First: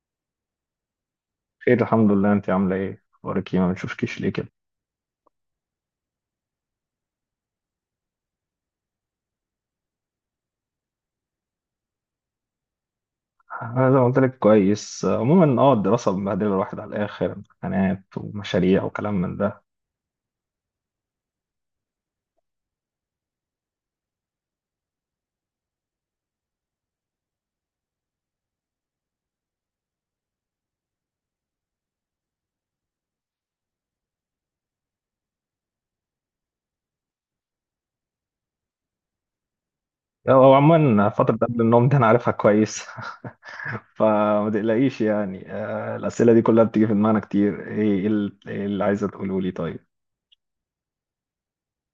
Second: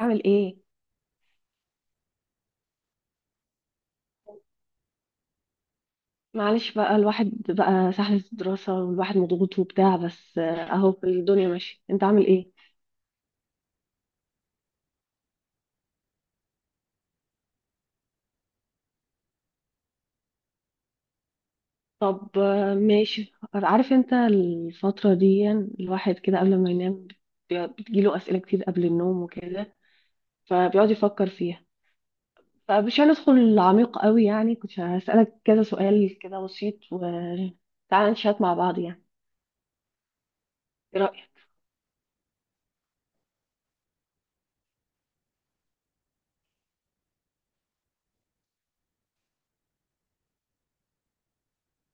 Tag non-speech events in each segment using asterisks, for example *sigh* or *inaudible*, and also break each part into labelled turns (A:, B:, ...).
A: اعمل ايه؟
B: خير، الحمد لله. انت عامله ايه؟ اخبارك ايه؟ ما بنشوفكيش ليه كده؟
A: معلش بقى الواحد بقى سحلة الدراسة، والواحد مضغوط وبتاع، بس اهو الدنيا ماشية. انت عامل ايه؟
B: انا زي ما قلت لك كويس. عموما الدراسه مبهدله الواحد على الاخر، امتحانات ومشاريع وكلام من ده.
A: طب، ماشي. عارف انت الفترة دي الواحد كده قبل ما ينام بتجيله اسئلة كتير قبل النوم وكده، فبيقعد يفكر فيها. فمش هندخل عميق قوي، يعني كنت هسألك كذا سؤال كده بسيط، وتعالى نشات مع بعض يعني.
B: او
A: ايه
B: عموما
A: رأيك؟
B: فتره قبل النوم دي انا عارفها كويس. *laughs* فما تقلقيش يعني. الاسئله دي كلها بتيجي في دماغنا كتير. ايه اللي عايزه تقوله لي؟ طيب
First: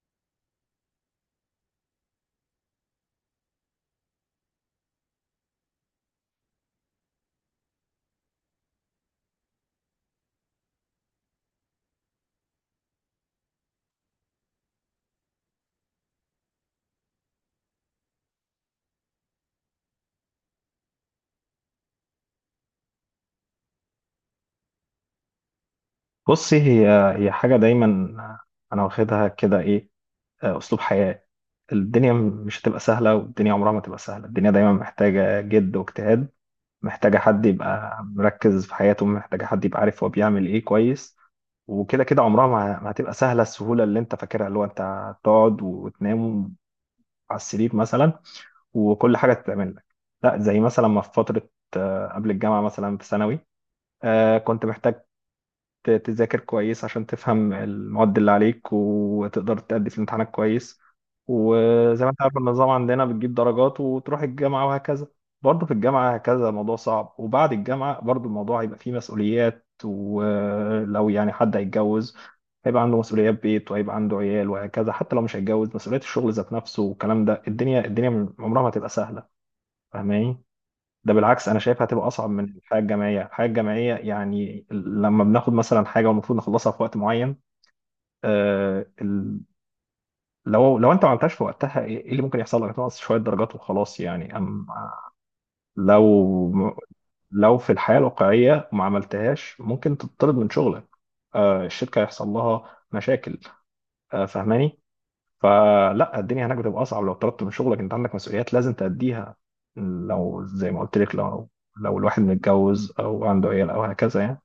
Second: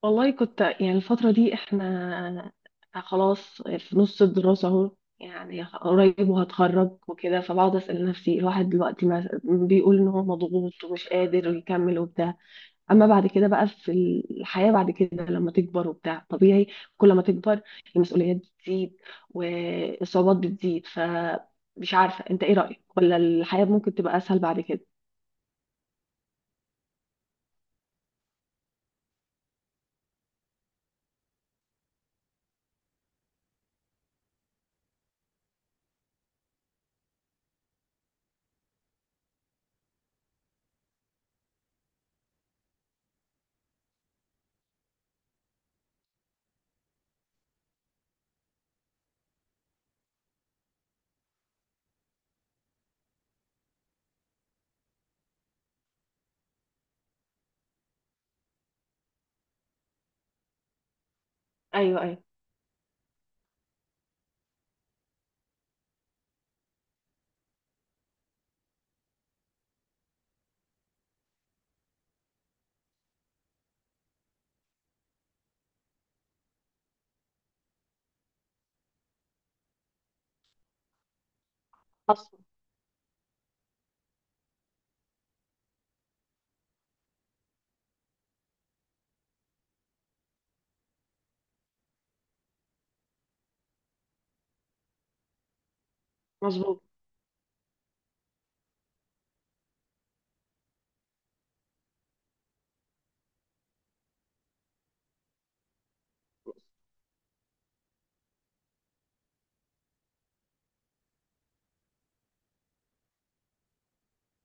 A: والله كنت يعني الفترة دي احنا خلاص في نص الدراسة اهو، يعني قريب وهتخرج وكده، فبقعد أسأل نفسي الواحد دلوقتي بيقول ان هو مضغوط ومش قادر يكمل وبتاع. اما بعد كده بقى في الحياة بعد كده لما تكبر وبتاع طبيعي، كل ما تكبر المسؤوليات بتزيد والصعوبات بتزيد، فمش عارفة انت ايه رأيك، ولا الحياة ممكن تبقى اسهل بعد كده؟
B: بصي، هي حاجه دايما انا واخدها كده، ايه، اسلوب حياه. الدنيا مش هتبقى سهله، والدنيا عمرها ما تبقى سهله. الدنيا دايما محتاجه جد واجتهاد، محتاجة حد يبقى مركز في حياته، محتاجة حد يبقى عارف هو بيعمل ايه كويس. وكده كده عمرها ما هتبقى سهلة. السهولة اللي انت فاكرها اللي هو انت تقعد وتنام على السرير مثلا وكل حاجة تتعمل لك، لا. زي مثلا ما في فترة قبل الجامعة مثلا في ثانوي، كنت محتاج تذاكر كويس عشان تفهم المواد اللي عليك وتقدر تأدي في الامتحانات كويس.
A: ايوه،
B: وزي ما انت
A: ايوه.
B: عارف النظام عندنا بتجيب درجات وتروح الجامعة وهكذا. برضه في الجامعة هكذا الموضوع صعب، وبعد الجامعة برضه الموضوع هيبقى فيه مسؤوليات، ولو يعني حد هيتجوز هيبقى عنده مسؤوليات بيت وهيبقى عنده عيال وهكذا. حتى لو مش هيتجوز مسؤوليات الشغل ذات نفسه والكلام ده، الدنيا عمرها ما تبقى سهلة. فاهماني؟ ده بالعكس، انا شايفها هتبقى اصعب
A: حصل.
B: من الحياه الجامعيه. الحياه الجامعيه يعني لما بناخد مثلا حاجه والمفروض نخلصها في وقت معين، آه ال- لو انت ما عملتهاش في وقتها إيه اللي ممكن يحصل لك؟ تنقص شويه درجات وخلاص يعني. اما لو
A: مظبوط.
B: لو في الحياه الواقعيه ما عملتهاش ممكن تطرد من شغلك، الشركه يحصل لها مشاكل، فاهماني؟ فلا، الدنيا هناك بتبقى اصعب. لو طردت من شغلك انت عندك مسؤوليات لازم تأديها، لو زي ما قلت لك، لو الواحد متجوز او عنده عيال او هكذا يعني.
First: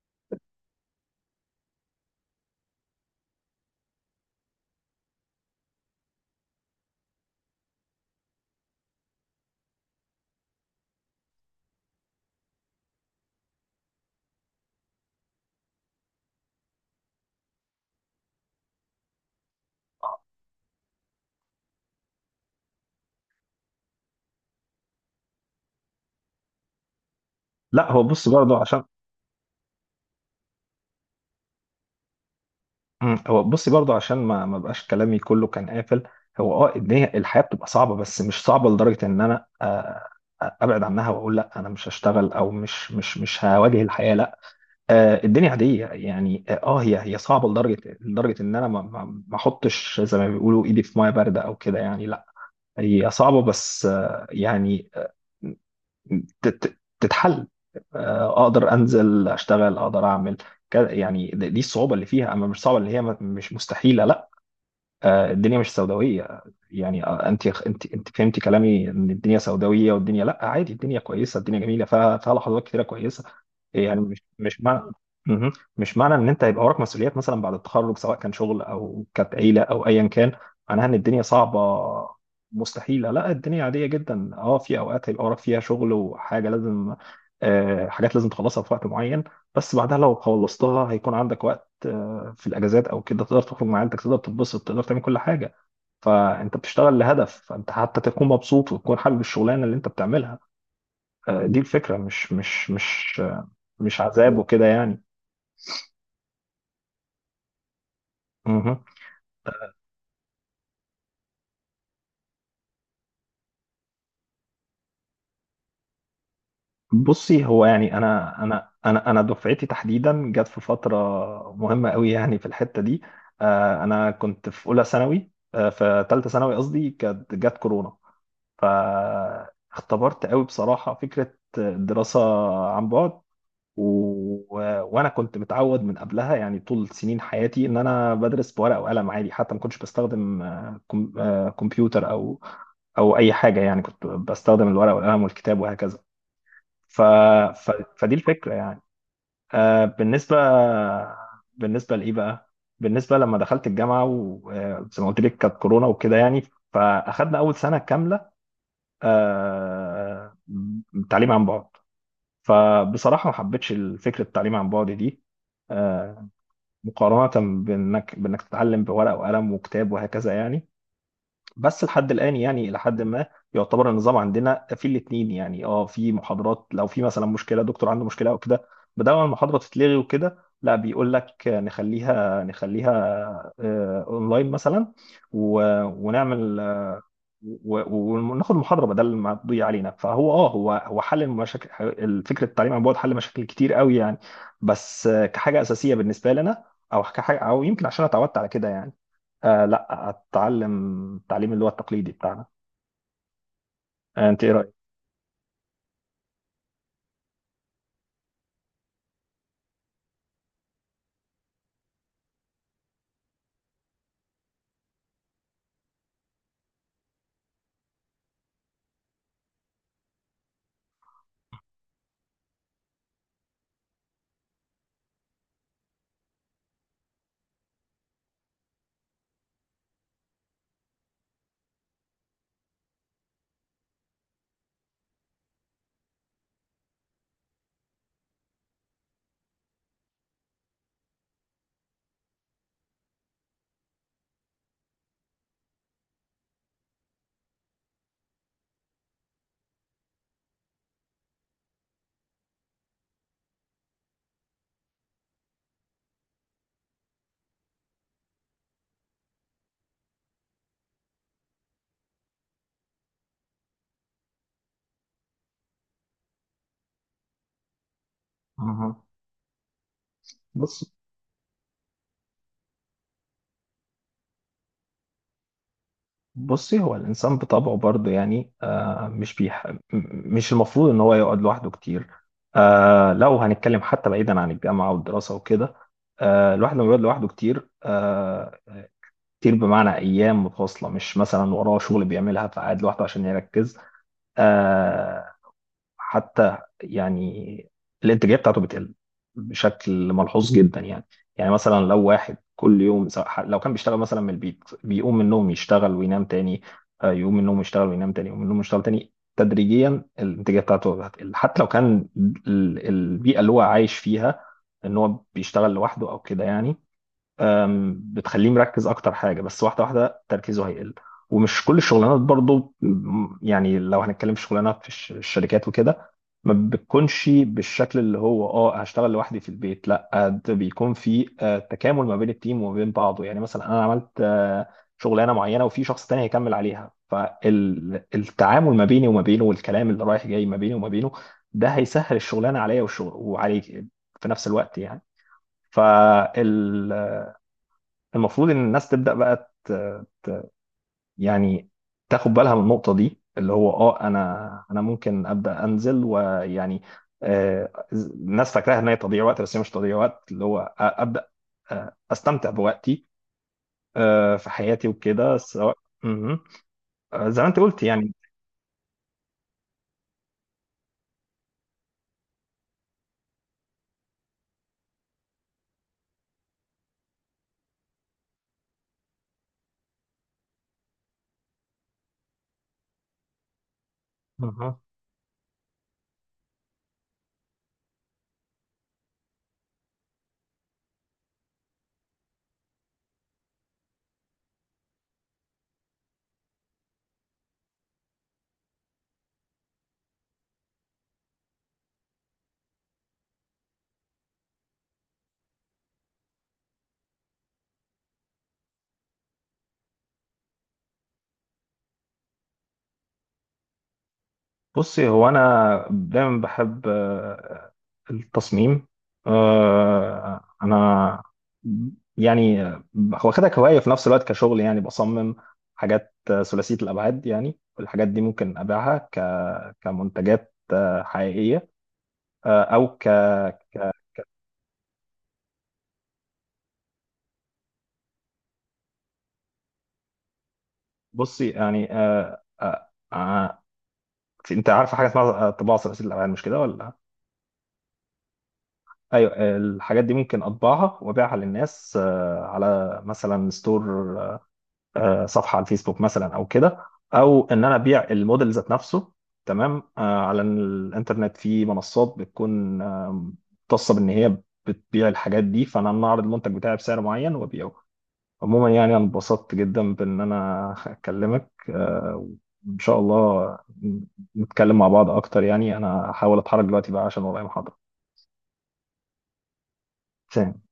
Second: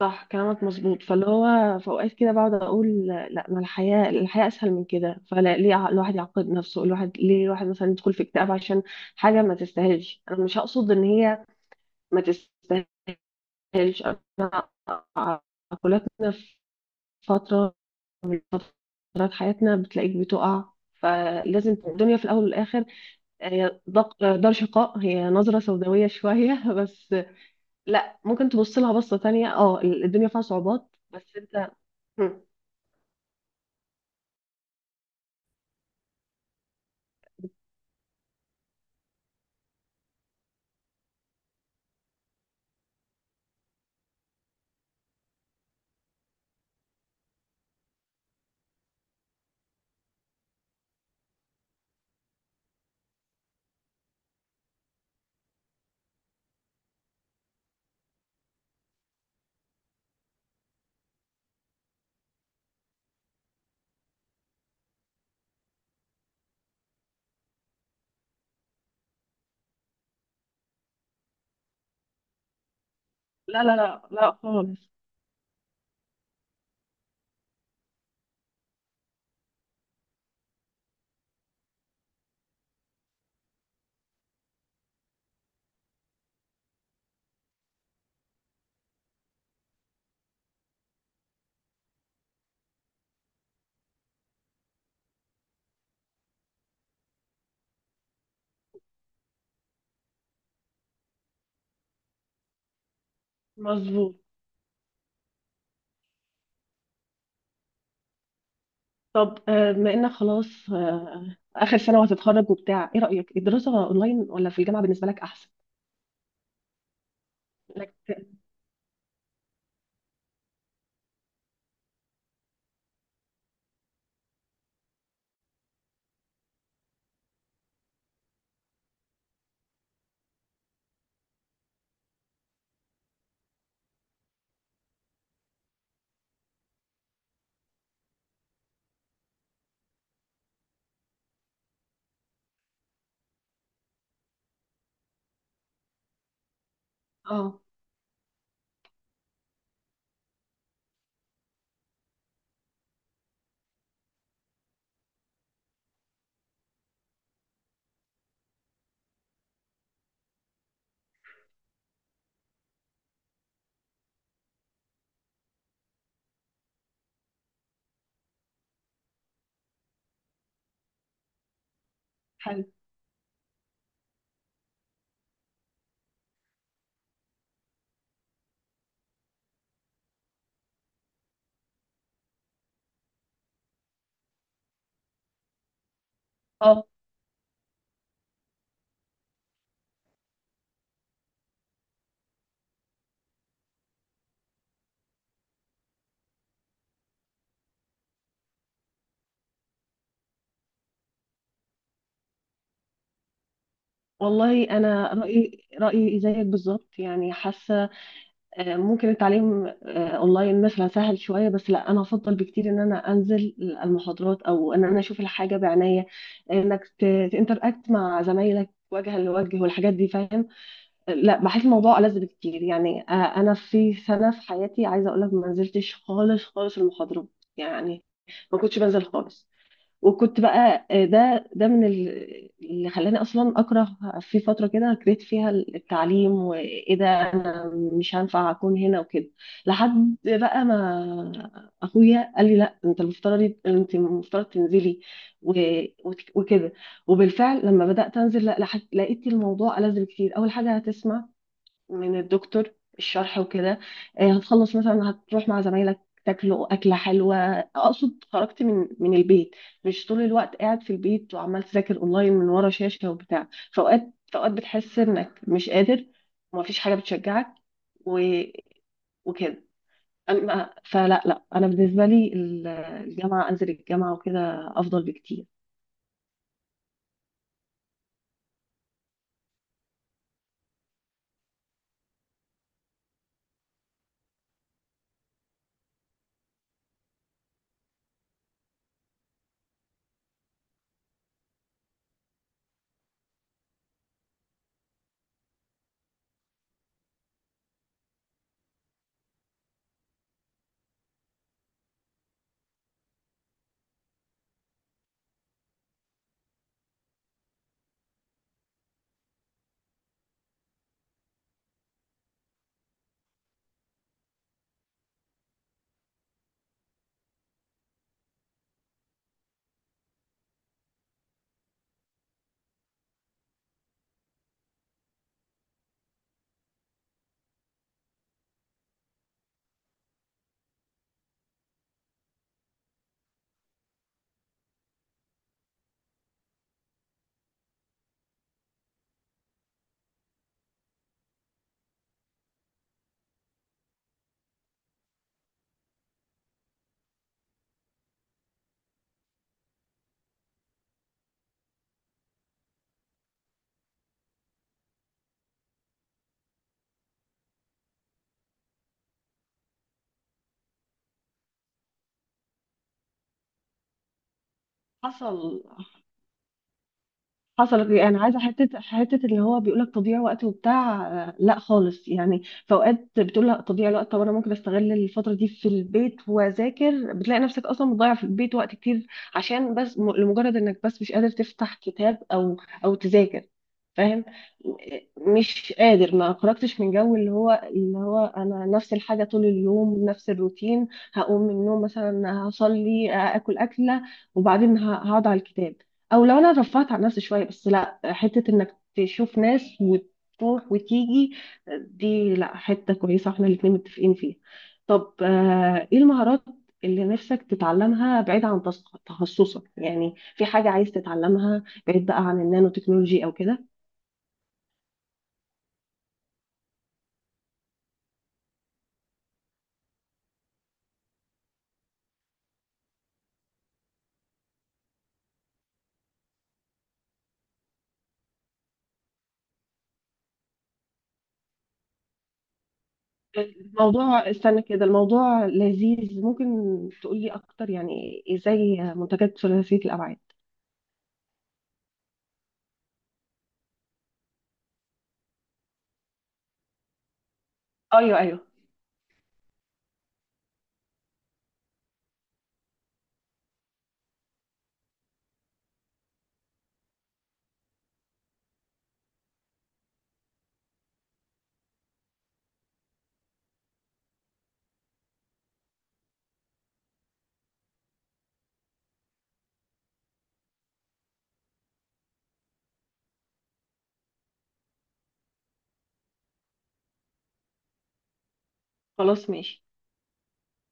A: صح كلامك، مظبوط. فاللي هو في اوقات كده بقعد اقول: لا، ما الحياه اسهل من كده. فلا، ليه الواحد يعقد نفسه؟ الواحد ليه الواحد مثلا يدخل في اكتئاب عشان حاجه ما تستاهلش؟ انا مش هقصد ان هي ما تستاهلش، انا عقلاتنا في فتره من فترات حياتنا بتلاقيك بتقع. فلازم الدنيا في الاول والاخر، هي دار شقاء، هي نظره سوداويه شويه *laughs* بس.
B: لا، هو
A: لا،
B: بص
A: ممكن
B: برضه
A: تبص
B: عشان
A: لها بصه تانية، الدنيا فيها صعوبات بس انت.
B: هو بصي برضه عشان ما بقاش كلامي كله كان قافل. هو اه ان هي الحياه بتبقى صعبه، بس مش صعبه لدرجه ان انا ابعد عنها واقول لا انا مش هشتغل او مش هواجه الحياه، لا. الدنيا عاديه يعني. اه هي صعبه لدرجه ان انا ما احطش زي ما بيقولوا ايدي في ميه بارده او كده يعني، لا. هي صعبه بس يعني آه، تتحل. اقدر انزل اشتغل، اقدر اعمل كده يعني. دي الصعوبه اللي فيها، اما مش صعبه اللي هي مش مستحيله، لا. الدنيا مش سوداويه يعني. انت فهمتي كلامي ان الدنيا سوداويه، والدنيا، لا، عادي. الدنيا كويسه، الدنيا جميله فيها، لحظات كتيره كويسه
A: لا لا
B: يعني.
A: لا
B: مش
A: لا
B: مش
A: خالص.
B: معنى، مش معنى ان انت هيبقى وراك مسؤوليات مثلا بعد التخرج، سواء كان شغل او كانت عيله او ايا كان، معناها ان الدنيا صعبه مستحيله، لا. الدنيا عاديه جدا. اه في اوقات هيبقى وراك فيها شغل وحاجه لازم، حاجات لازم تخلصها في وقت معين. بس بعدها لو خلصتها هيكون عندك وقت في الاجازات او كده، تقدر تخرج مع عيلتك، تقدر تتبسط، تقدر تعمل كل حاجه. فانت بتشتغل لهدف، فانت حتى تكون مبسوط وتكون حابب الشغلانه اللي انت بتعملها. دي الفكره، مش
A: مظبوط.
B: عذاب وكده يعني. مهم.
A: طب، بما انك خلاص اخر سنه وهتتخرج وبتاع، ايه رايك، الدراسه اونلاين ولا في الجامعه بالنسبه لك احسن؟
B: بصي هو
A: لك.
B: يعني انا دفعتي تحديدا جت في فتره مهمه قوي يعني، في الحته دي انا كنت في اولى ثانوي، في ثالثه ثانوي قصدي، كانت جت كورونا. فاختبرت قوي بصراحه فكره الدراسه عن بعد. و... وانا كنت متعود من قبلها يعني طول سنين حياتي ان انا بدرس بورقه وقلم عادي. حتى ما كنتش بستخدم آه، كم... آه، كمبيوتر او او اي حاجه. يعني كنت بستخدم الورقه والقلم والكتاب وهكذا. ف...
A: اه.
B: ف... فدي الفكره يعني آه، بالنسبه بالنسبه لايه بقى؟ بالنسبه لما دخلت الجامعه وزي ما قلت لك كانت كورونا وكده يعني، فاخدنا اول سنه كامله آه، تعليم عن بعد. فبصراحة ما حبيتش فكرة التعليم عن بعد دي، آه، مقارنة بإنك تتعلم بورقة وقلم وكتاب وهكذا يعني. بس لحد الآن
A: حلو.
B: يعني إلى حد ما يعتبر النظام عندنا في الاتنين يعني. اه في محاضرات لو في مثلا مشكلة دكتور عنده مشكلة أو كده، بدل ما المحاضرة تتلغي وكده، لا، بيقول لك نخليها، أونلاين مثلا، ونعمل
A: اه،
B: وناخد محاضرة بدل ما تضيع علينا. فهو اه هو حل المشاكل. فكرة التعليم عن بعد حل مشاكل كتير قوي يعني. بس كحاجة أساسية بالنسبة لنا أو كحاجة، أو يمكن عشان أنا اتعودت على كده يعني، آه لا، اتعلم التعليم اللي هو التقليدي بتاعنا. آه انت ايه
A: والله
B: رايك؟
A: انا رايي زيك بالظبط، يعني حاسه ممكن التعليم اونلاين مثلا سهل شويه، بس لا، انا افضل بكتير ان انا انزل المحاضرات، او ان انا اشوف الحاجه بعناية، انك تنتراكت مع زمايلك وجها لوجه والحاجات دي، فاهم. لا، بحس الموضوع ألذ بكتير، يعني انا في سنه في حياتي عايزه اقول لك ما نزلتش خالص خالص المحاضرات، يعني ما كنتش بنزل خالص. وكنت بقى ده من اللي خلاني اصلا اكره في فتره كده، كرهت فيها التعليم وايه ده، انا مش هينفع اكون هنا وكده. لحد بقى ما اخويا قال لي: لا، انت المفترض انت المفترض تنزلي وكده. وبالفعل لما بدات انزل، لا، لقيت الموضوع ألذ بكتير. اول حاجه، هتسمع من الدكتور الشرح وكده، هتخلص مثلا هتروح مع زمايلك تاكلوا أكلة حلوة، أقصد خرجت من البيت، مش طول الوقت قاعد في البيت وعمال تذاكر أونلاين من ورا شاشة وبتاع. فأوقات فأوقات بتحس إنك مش قادر، ومفيش حاجة بتشجعك و...
B: مهم.
A: وكده. أما
B: بص،
A: فلا، لا، أنا بالنسبة لي الجامعة، أنزل الجامعة وكده أفضل بكتير.
B: بصي هو الانسان بطبعه برضه يعني آه مش بيح... م- مش المفروض ان هو يقعد لوحده كتير. لو هنتكلم حتى بعيدا عن الجامعه والدراسه وكده، الواحد لما بيقعد لوحده كتير، كتير بمعنى ايام متواصله مش مثلا وراه شغل بيعملها فقاعد لوحده عشان يركز، آه حتى يعني الانتاجيه بتاعته بتقل بشكل ملحوظ جدا يعني. يعني مثلا لو واحد كل يوم، سواء لو كان بيشتغل مثلا من البيت، بيقوم من النوم يشتغل وينام تاني، يقوم من النوم يشتغل وينام تاني، يقوم من النوم يشتغل تاني، تدريجيا الانتاجيه بتاعته هتقل. حتى لو كان البيئه اللي هو عايش فيها ان هو بيشتغل لوحده او كده يعني، بتخليه مركز اكتر، حاجه بس واحده، تركيزه هيقل. ومش كل الشغلانات برضو، يعني لو هنتكلم في شغلانات في الشركات وكده ما بتكونش بالشكل اللي هو اه هشتغل لوحدي في البيت، لا، ده بيكون في تكامل ما بين التيم وما بين بعضه. يعني مثلا انا عملت شغلانه معينه وفي شخص تاني هيكمل عليها، فالتعامل ما بيني وما بينه والكلام اللي رايح جاي ما بيني وما بينه ده هيسهل الشغلانه عليا والشغل وعليك في نفس الوقت يعني. فال المفروض ان الناس تبدا بقى، ت... يعني تاخد بالها من النقطه دي اللي هو اه، انا ممكن ابدا انزل ويعني. الناس فاكراها ان هي تضييع وقت، بس هي مش تضييع وقت، اللي هو ابدا، استمتع بوقتي في حياتي وكده
A: حصل.
B: سواء. مهم. زي ما انت قلت
A: حصلت ايه؟
B: يعني.
A: انا عايزه حته اللي هو بيقول لك تضييع وقت وبتاع، لا خالص. يعني في اوقات بتقول لا تضييع الوقت، طب انا ممكن استغل الفتره دي في البيت واذاكر، بتلاقي نفسك اصلا مضيع في البيت وقت كتير عشان بس لمجرد انك بس مش قادر تفتح كتاب او او تذاكر، فاهم.
B: مهم.
A: مش قادر ما خرجتش من جو اللي هو انا نفس الحاجه طول اليوم نفس الروتين، هقوم من النوم مثلا هصلي اكل اكله، وبعدين هقعد على الكتاب. او لو انا رفعت عن نفسي شويه، بس لا، حته انك تشوف ناس وتروح وتيجي، دي لا، حته كويسه احنا الاتنين متفقين فيها. طب، ايه المهارات اللي نفسك تتعلمها بعيد عن تخصصك؟ يعني في حاجه عايز تتعلمها بعيد بقى عن النانو تكنولوجي او كده؟
B: بصي هو انا دايما بحب التصميم، انا يعني هو خدها كهوايه في نفس الوقت كشغل يعني. بصمم حاجات ثلاثيه الابعاد يعني، والحاجات دي ممكن ابيعها كمنتجات حقيقيه، او ك.
A: الموضوع، استنى كده، الموضوع لذيذ، ممكن تقولي اكتر؟ يعني ازاي منتجات ثلاثية الابعاد؟
B: بصي يعني انت عارفه حاجه اسمها طباعه ثلاثيه الابعاد، مش كده ولا؟
A: ايوه، ايوه.
B: ايوه، الحاجات دي ممكن اطبعها وابيعها للناس على مثلا ستور، صفحه على الفيسبوك مثلا او كده، او ان انا ابيع الموديل ذات نفسه تمام، على الانترنت في منصات بتكون مختصه بان هي بتبيع الحاجات دي. فانا اعرض المنتج بتاعي بسعر معين وابيعه. عموما يعني انا انبسطت جدا بان انا اكلمك، وان شاء الله نتكلم مع بعض اكتر يعني. انا هحاول اتحرك دلوقتي بقى عشان ورايا محاضره.
A: خلاص، ماشي.
B: سلام.